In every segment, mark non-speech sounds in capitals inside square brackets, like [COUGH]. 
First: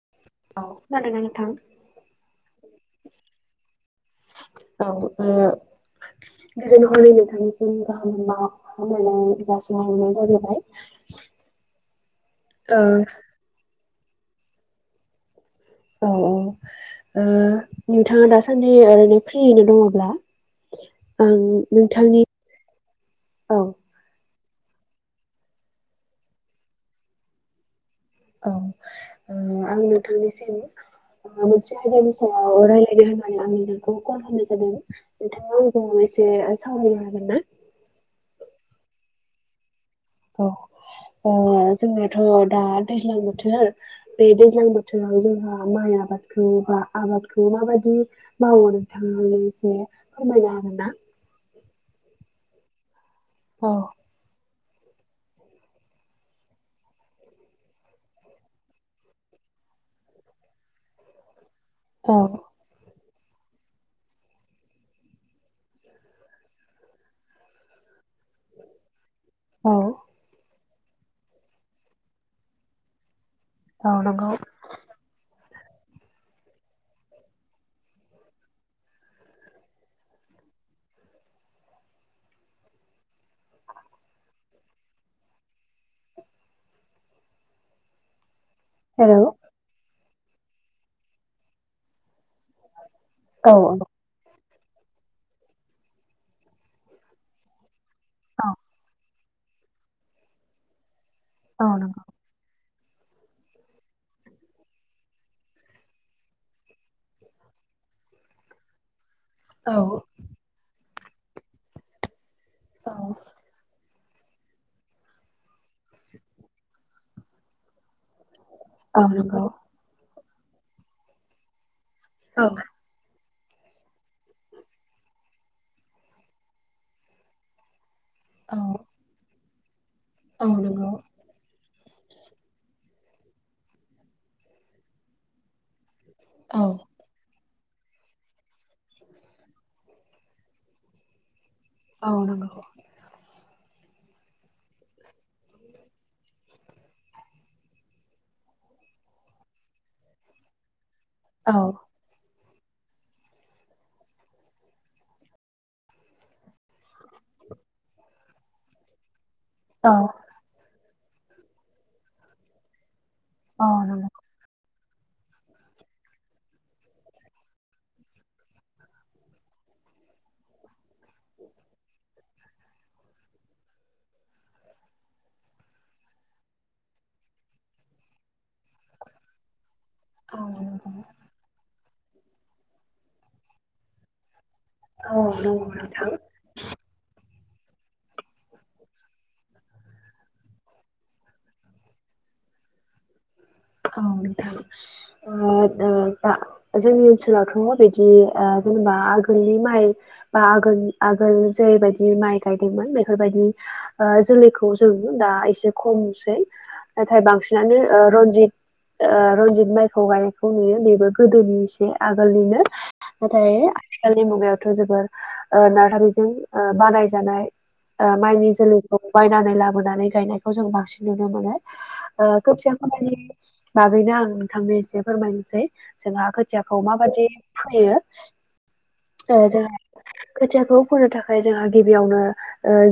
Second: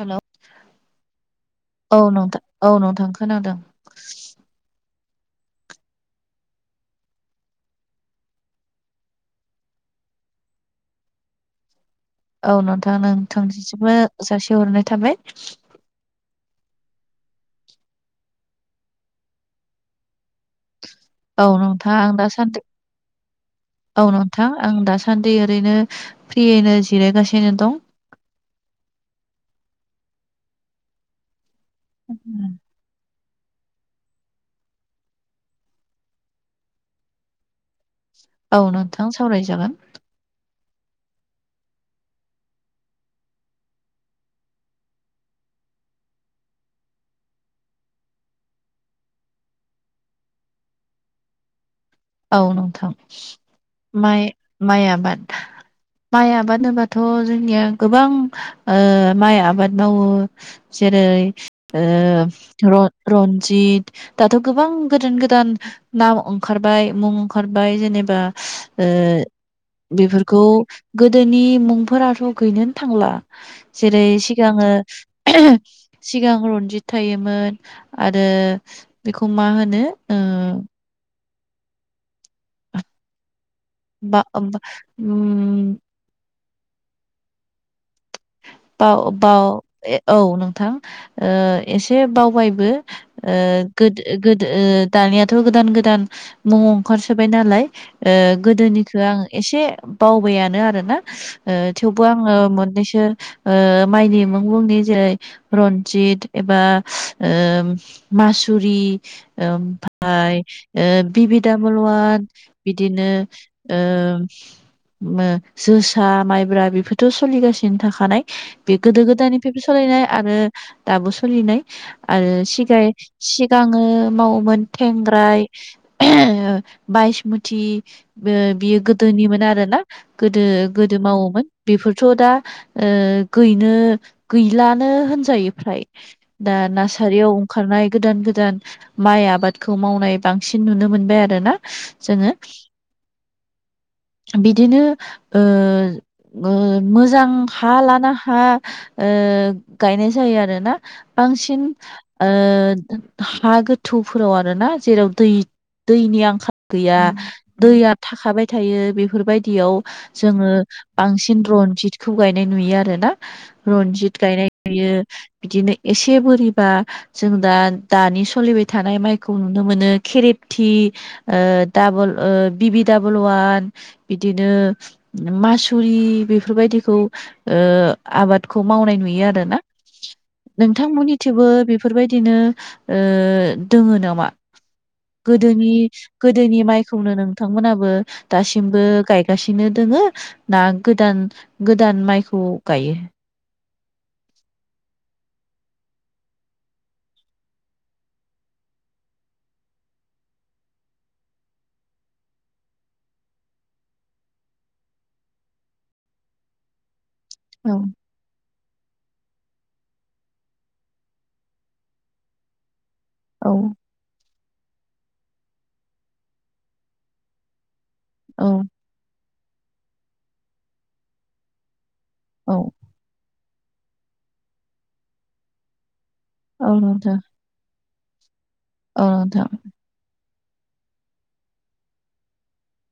हेल' औ खोनादों औ नंथां औ नंथां खोनादों औ उम गोजोन हरनि नोंथांसिम गाहाम हामालायनाय जासिहरनाय जाबाय [UNINTELLIGIBLE] औ नोंथां नोंथांनिसिमबो जासिहरनाय थाबाय औ औ ओ नोंथाङा दासान्दि ओरैनो फ्रियैनो दङब्ला। आं औ नोंथां आं नोंथांनि दासान्दै औ नं थां आं दासान्दि ओरैनो फ्रियैनो जिरायगासिनो दं औ ओ आं नोंथांनिसिम [UNINTELLIGIBLE] आंनि नोंखौ कल होनाय जादों नोंथाङा आंजों एसे सावरायनो हागोन ना? औ नोंथां सावरायजागोन औ। जोंनाथ' दा दैज्लां बोथोर बे दैज्लां बोथोराव जोंहा माइआ आबादखौ बा आबादखौ माबायदि मावो नोंथाङा आंनो एसे फोरमायनो हागोन ना। [UNINTELLIGIBLE] औ नोंथां औ माइ माइ आबाद माइ आबाद होनोबाथ' जोंनिया गोबां ओ माइ आबाद मावो। जेरै ओ औ रन रनजित दाथ' गोबां गोदान गोदान नाम ओंखार बाय मुं ओंखारबाय जेनेबा औ बेफोरखौ गोदोनि मुंफोराथ' गैनोन थांला औ जेरै नंगौ सिगाङो सिगां रनजित थायोमोन आरो बेखौ मा होनो ओ बा उममम बाव हेलौ बाव औ नोंथां एसे बावबायबो ओ औ गोदो गोदो दानियाथ' गोदान गोदान मुं ओंखारसोबाय नालाय ओ औ गोदोनिखौ आं एसे बावबायानो आरो ना औ नंगौ थेवबो आङो मोननैसो ओ माइनि मुं मुंनि जेरै रन्जित एबा मास सुरि औ ओमफाय ओ बिबि दाबुल वान औ बिदिनो ओ मो जोसा माइब्रा बेफोरथ' सोलिगासिनो थाखानाय बे गोदो औ नंगौ गोदायनिफ्रायबो सलिायनाय आरो दाबो सोलिनाय आरो औ सिगाय सिगाङो मावोमोन थेंग्राय बायसमुथि बे बियो गोदोनिमोन आरो ना गोदो औ नंगौ गोदो मावोमोन। बेफोरथ' दा गैनो गैलानो होनजायो फ्राय दा औ नासारियाव खारनाय गोदान गोदान माइ आबादखौ मावनाय बांसिन नुनो मोनबाय आरो ना। औ नोंगौ। बिदिनो ओ ओ मोजां हा लाना हा। हा ओ गायनाय जायो आरोना औ बांसिन। ओ हा गोथौफोराव आरो ना जेराव दै दैनि आंखाल गैया दैया थाखाबाय थायो बेफोरबायदि थियाव जोङो बांसिन रनजितखौ गायनाय नुयो आरो ना औ नंगौ औ नंगौ रन्जित गायनाय बियो बिदिनो एसे बोरिबा जों दा दानि सोलिबाय थानाय माइखौ नुनो। मोनो खेरेथि ओ दाबल बिबिदाबल वान बिदिनो मासुरि बेफोरबायदिखौ ओ आबादखौ मावनाय नुयो आरोना औ नोंथांमोननिथिंबो बे बेफोरबायदिनो दोङो नामा। नंगौ गोदोनि नोंथां गोदोनि माइखौनो नोंथांमोनाबो दासिमबो गायगासिनो दोङो ना गोदान गोदान माइखौ गायो। औ नोंथां दा जोंनि ओनसोलावथ' बिदि जेनेबा आगोलनि माइ बा आगोल आगोल जेरैबायदि माइ गायदोंमोन बेफोरबायदि जोलैखौ जों दा एसे खमसै नाथाय औ बांसिनानो रनजित रनजित माइखौ गायनायखौ नुयो बेबो गोदोनि एसे आगोलनिनो औ नाथाय आथिखालनि मुगायावथ' जोबोर नार्सारिजों बानायजानाय औ माइनि जोलैखौ बायनानै लाबोनानै गायनायखौ जों बांसिन नुनो मोनो। औ खोथिया फोनायनि बागैनो आं नोंथांनो एसे फोरमायनोसै। जोंहा औ खोथियाखौ नोंथां माबादि फोयो। औ ओ नोंथां। जोंहा खोथियाखौ फोनो थाखाय जोंहा गिबियावनो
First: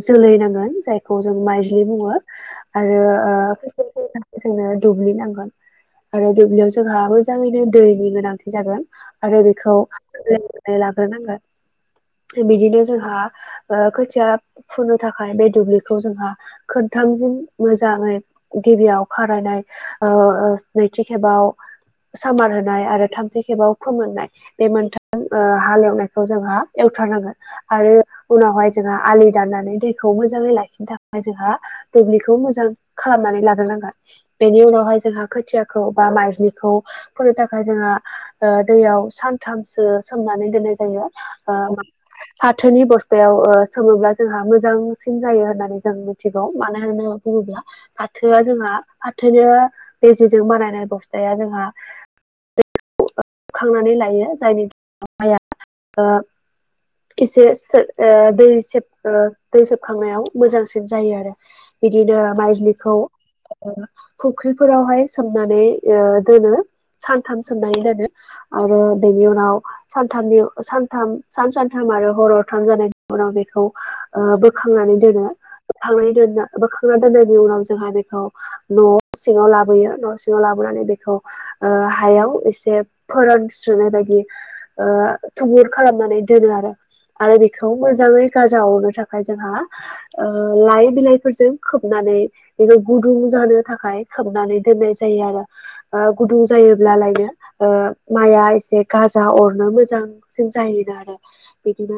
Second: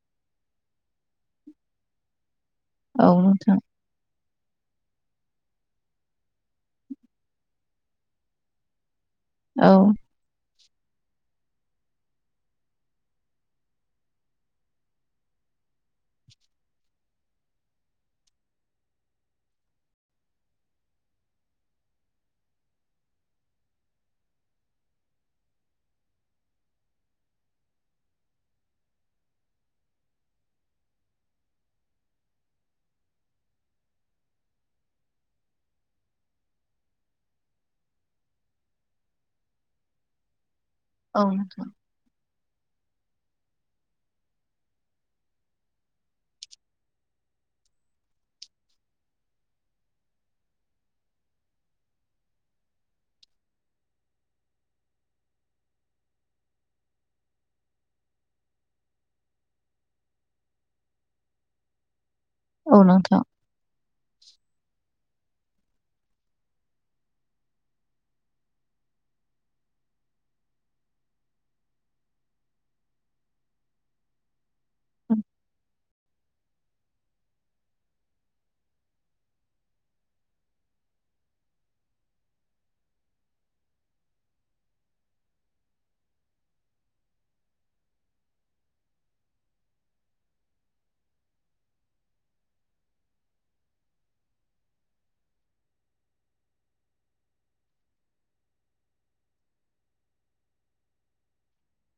जोलै नांगोन जायखौ जों माइज्लि बुङो। आरो औ नोंथां फोनो थाखाय जोंनो दुब्लि नांगौ। आरो दुब्लियाव जोंहा मोजाङैनो दैनि गोनांथि जागोन। आरो औ बेखौ एवनानै लाग्रोनांगोन। बिदिनो जोंहा खोथिया फोनो थाखाय बे दुब्लिखौ जोंहा खोनथामजों मोजाङै गिबियाव खारायनाय नैथि खेबाव सामार होनाय आरो थामथि खेबाव फोमोननाय बे मोनथाम हालेवनायखौ जोंहा एवथारनांगोन आरो उनावहाय जोंहा आलि दाननानै दैखौ मोजाङै लाखिनो थाखाय जोंहा दुब्लिखौ मोजां खालामनानै लाग्रोनांगोन बेनि उनावहाय जोंहा खोथियाखौ बा माइज्लिखौ फोनो थाखाय जोंहा दैयाव सानथामसो सोमनानै दोननाय जायो औ नोंथां फाथोनि बस्ता बेयाव सोमोब्ला जोंहा मोजांसिन जायो होननानै जों मिथिगौ मानो होननानै बुङोब्ला फाथोआ जोंहा फाथोनि बेेजेजों बानायनाय बस्थाया जोंहा दैखौ बोखांनानै लायो जायनि जाउनाव माइया एसे दै दै सोबखांनायाव मोजांसिन जायो आरो बिदिनो औ माइज्लिखौ नोंथां फुख्रिफोरावहाय सोमनानै दोनो सानथाम सोमनानै दोनो आरो बेनि उनाव सानथामनि सानथाम सान सानथाम आरो हर हरथाम जानाय उनाव उनाव बेखौ बोखांनानै दोनो बोखांना दोननायनि उनाव जोंहा बेखौ न' सिङाव लाबोयो न' सिङाव लाबोनानै बेखौ हायाव एसे फोरानस्रोनाय बायदि थुबुर खालामनानै दोनो आरो। आरो बेखौ मोजाङै गाजा अरनो थाखाय जोंहा लाइ बिलाइफोरजों खोबनानै गुुदुं जानो थाखाय खोबनानै दोननाय जायो आरो गुदुं जायो। माइआ एसे गाजा अरनो मोजांसिन जायोनो आरो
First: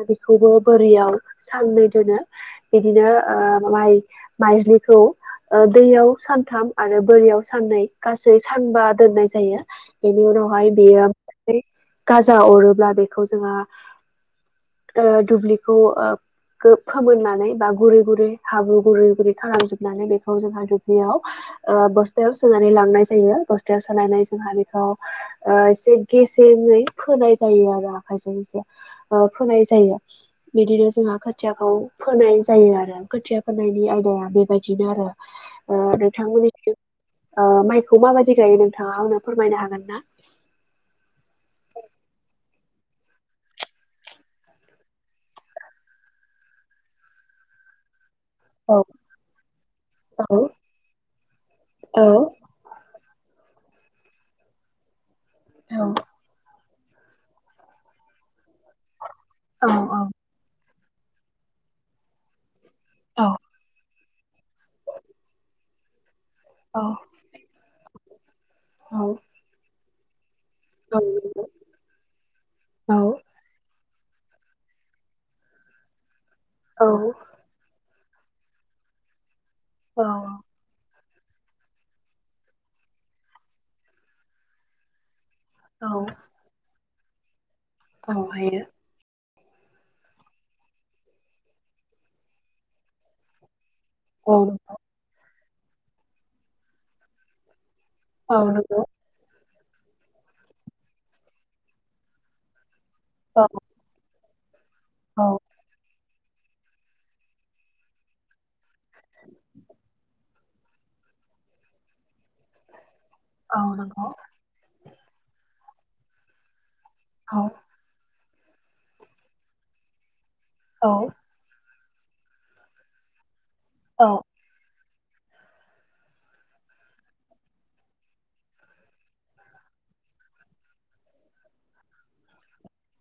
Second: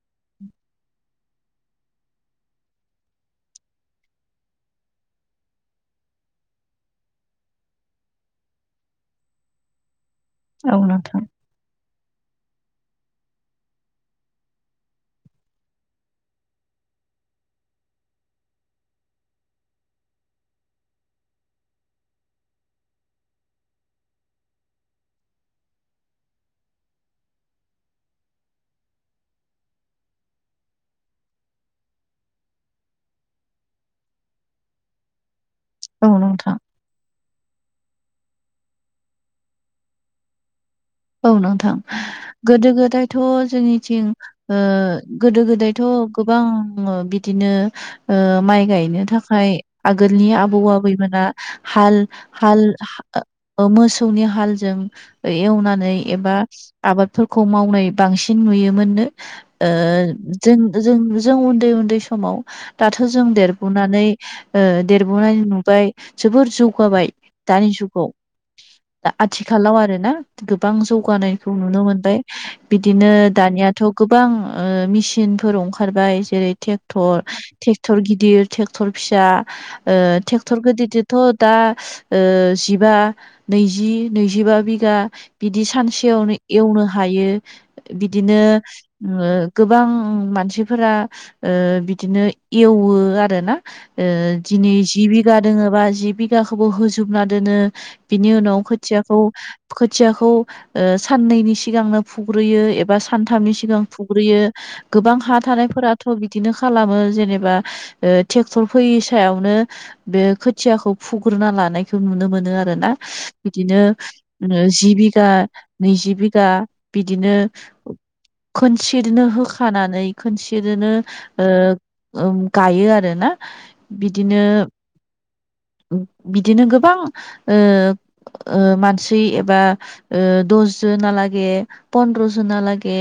बेखौबो बोरियाव साननै दोनो बिदिनो माइ माइज्लिखौ दैयाव सानथाम आरो बोरियाव साननै गासै सानबा दोननाय जायो बेनि उनावहाय औ बेयो नोंथां गाजा अरोब्ला बेखौ जोङो दुब्लिखौ फोमोननानै बा गुरै गुरै हाब्रु गुरै गुरै खालामजोबनानै बेखौ जोंहा दुब्लियाव बस्थायाव सोनानै लांनाय जायो बस्थायाव सोनानै जोंहा बेखौ एसे गेसेङै फोनाय जायो आरो आखायजों एसे फोनाय जायो बिदिनो जोंहा खोथियाखौ फोनाय जायो आरो खोथिया फोनायनि आयदाया बेबायदिनो आरो औ नोंथां नोंथांमोननिथिं माइखौ माबायदि गायो नोंथाङा आंनो फोरमायनो हागोन ना औ नोंथां गोदो गोदायथ' जोंनिथिं गोदो गोदायथ' गोबां बिदिनो माइ औ गायनो थाखाय औ आगोलनि आबौ आबैमोना हाल औ हाल मोसौनि हालजों एवनानै एबा आबादफोरखौ मावनाय बांसिन नुयोमोननो औ जों जों जों उन्दै उन्दै समाव दाथ' औ जों देरबोनानै देरबोननानै नुबाय जोबोर जौगाबाय दानि जुगाव दा आथिखालाव आरोना। गोबां औ जौगानायखौ नुनो मोनबाय औ बिदिनो दानियाथ'। गोबां ओ मेसिनफोर ओंखारबाय जेरै औ ट्रेक्टर ट्रेक्टर गिदिर ट्रेक्टर फिसा ओ औ ट्रेक्टर गिदिरददिर थ' दा ओ जिबा नैजि नैजिबा बिघा बिदि औ सानसेयावनो एवनो हायो औ बिदिनो हायो गोबां मानसिफोरा ओ बिदिनो एवो आरोना ओ औ दिनै जि बिघा दोङोबा जि बिघाखौबो होजोबना दोनो। बिनि औ उनाव नंगौ खोथियाखौ खोथियाखौ ओ साननैनि सिगांनो फुग्रोयो एब बा औ सानथामनि सिगां फुग्रोयो गोबां औ हा थानायफोरा थ' बिदिनो खालामो जेनेबा ओ ट्रेक्टर फैयि सायावनो बे खोथियाखौ फुग्रोना लानायखौ नुनो मोनो। मोनो आरोना औ बिदिनो नंगौ जि बिघा नैजि बिघा बिदिनो औ खोनसेनो होखानानै खोनसेनो ओम गायो आरोना औ बिदिनो बिदिनो गोबां ओ मानसि एबा ओ दस जोना लागे पन्द्र जना लागे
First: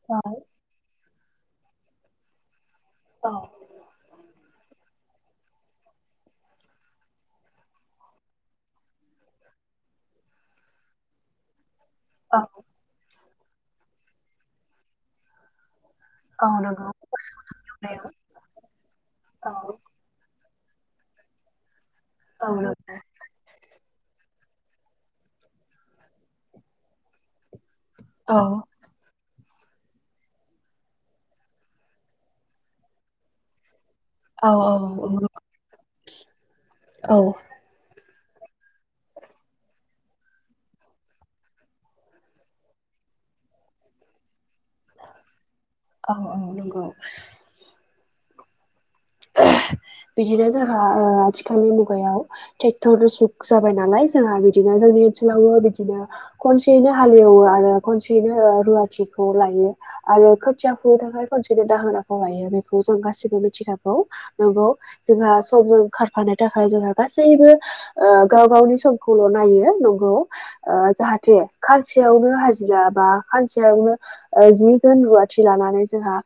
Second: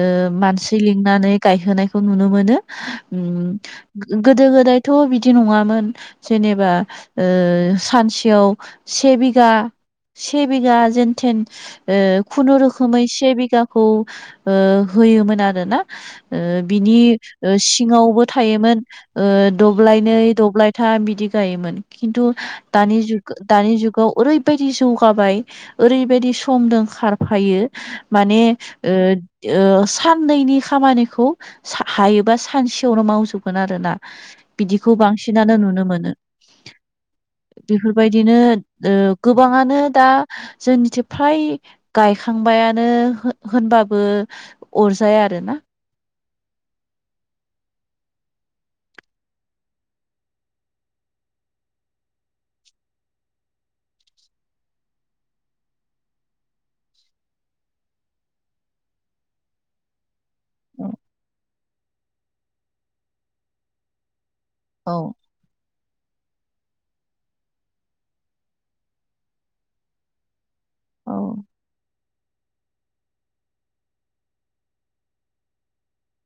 ओ मानसि लिंनानै गायोनायखौ नुनो मोनो उम। गोदो गोदायथ' बिदि नङामोन जेनेबा ओ सानसेयाव से बिघा से बिघा जेनथेन ओ औ खुनुरुखोमै से बिगाखौ ओ होयोमोन आरो ना। औ ओ नंगौ बिनि ओ सिङावबो थायोमोन ओ औ दब्लायनै दब्लाय थाम बिदि गायोमोन खिन्थु औ नंगौ दानि दानि जुग दानि जुगाव ओरैबायदि जौगाबाय ओरैबायदि समजों खारफायो माने औ औ ओ ओ साननैनि खामानिखौ हायोबा सानसेयावनो मावजोबगोन आरोना। औ बिदिखौ बांसिनानो नुनो मोनो औ बेफोर बेबायदिनो गोबाङानो ओ दा जोंनिथिं फ्राय गायखांबायानो होन होनबाबो अरजाया आरोना। औ औ नंगौ। [UNINTELLIGIBLE] बिदिनो जोंहा ओ आथिखालनि मुगायाव ट्रेक्टर जुग जाबाय नालाय जोंहा बिदिनो जोंनि ओनसोलावबो बिदिनो खनसेयैनो हालेवो आरो खनसेयैनो रुवाथिखौ लायो। आरो खोथिया फुनो थाखाय खनसेनि दाहोनाखौ लायो बेखौ जों गासिबो मिथिखागौ। नंगौ औ जोंहा समजों खारफानो थाखाय जोंहा गासैबो ओ गाव गावनि समखौल' नायो नंगौ‌। ओ औ जाहाथे खाज सानसेयावनो हाजिरा बा सानसेयावनो जि जोन रुवाथि लानानै जोंहा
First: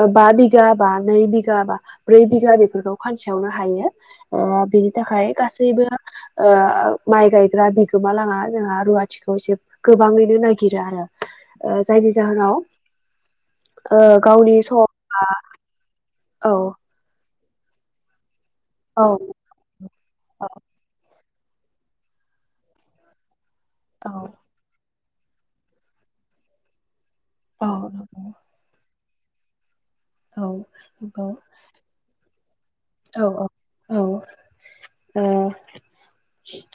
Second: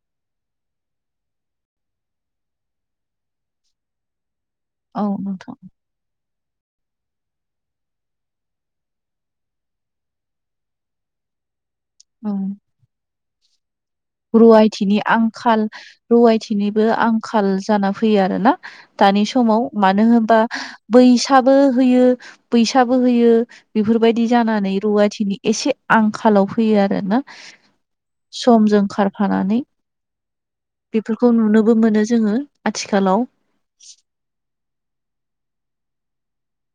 ओ बा बिगा बा नै बिगा बा ब्रै बिघा बेफोरखौ खानसेयावनो हायो। बिनि औ थाखाय नोंथां गासैबो माइ गायग्रा बिगोमा लाङा जोंहा रुवाथिखौ एसे गोबाङैनो नागिरो आरो। जायनि जाहोनाव ओ गावनि सम रुवाथिनि आंखाल औ रुवायथिनिबो आंखाल जाना फैयो आरो ना। औ दानि समाव मानो होनबा बै फिसाबो होयो बैसाबो होयो औ बेफोरबायदि जानानै रुवाथि नि एसे आंखालाव फैयो आरो ना? औ। खारफानानै औ बेफोरखौ नंगौ नुनोबो मोनो जोङो। आथिखालाव औ औ औ ओ।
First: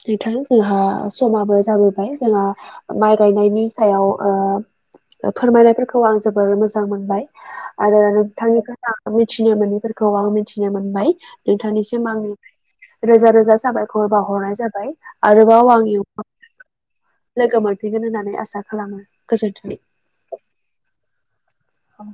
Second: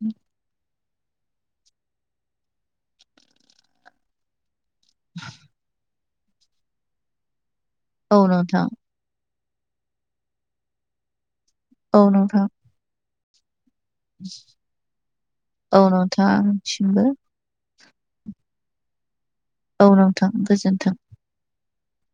नोंथां जोंहा समाबो जाबोबाय जोंहा माइ गायनायनि सायाव फोरमायनाय खौ आं जोबोर मोजां मोनबाय आरो औ नोंथां नोंथांनिफ्राय आं मिथिनो मोनिफोरखौ आं मिथिनो मोन बाय औ नोंथांनिसिम आं नोंथां रोजा रोजा साबाय बावहरनाय जाबाय आरोबाव औ आं इउनाव नोंथां आंनिसिमबो लोगो मोन मोनफिगोन होननानै आसा खालामो। गोजोन्थों औ नोंथां गोजोन्थों। औ।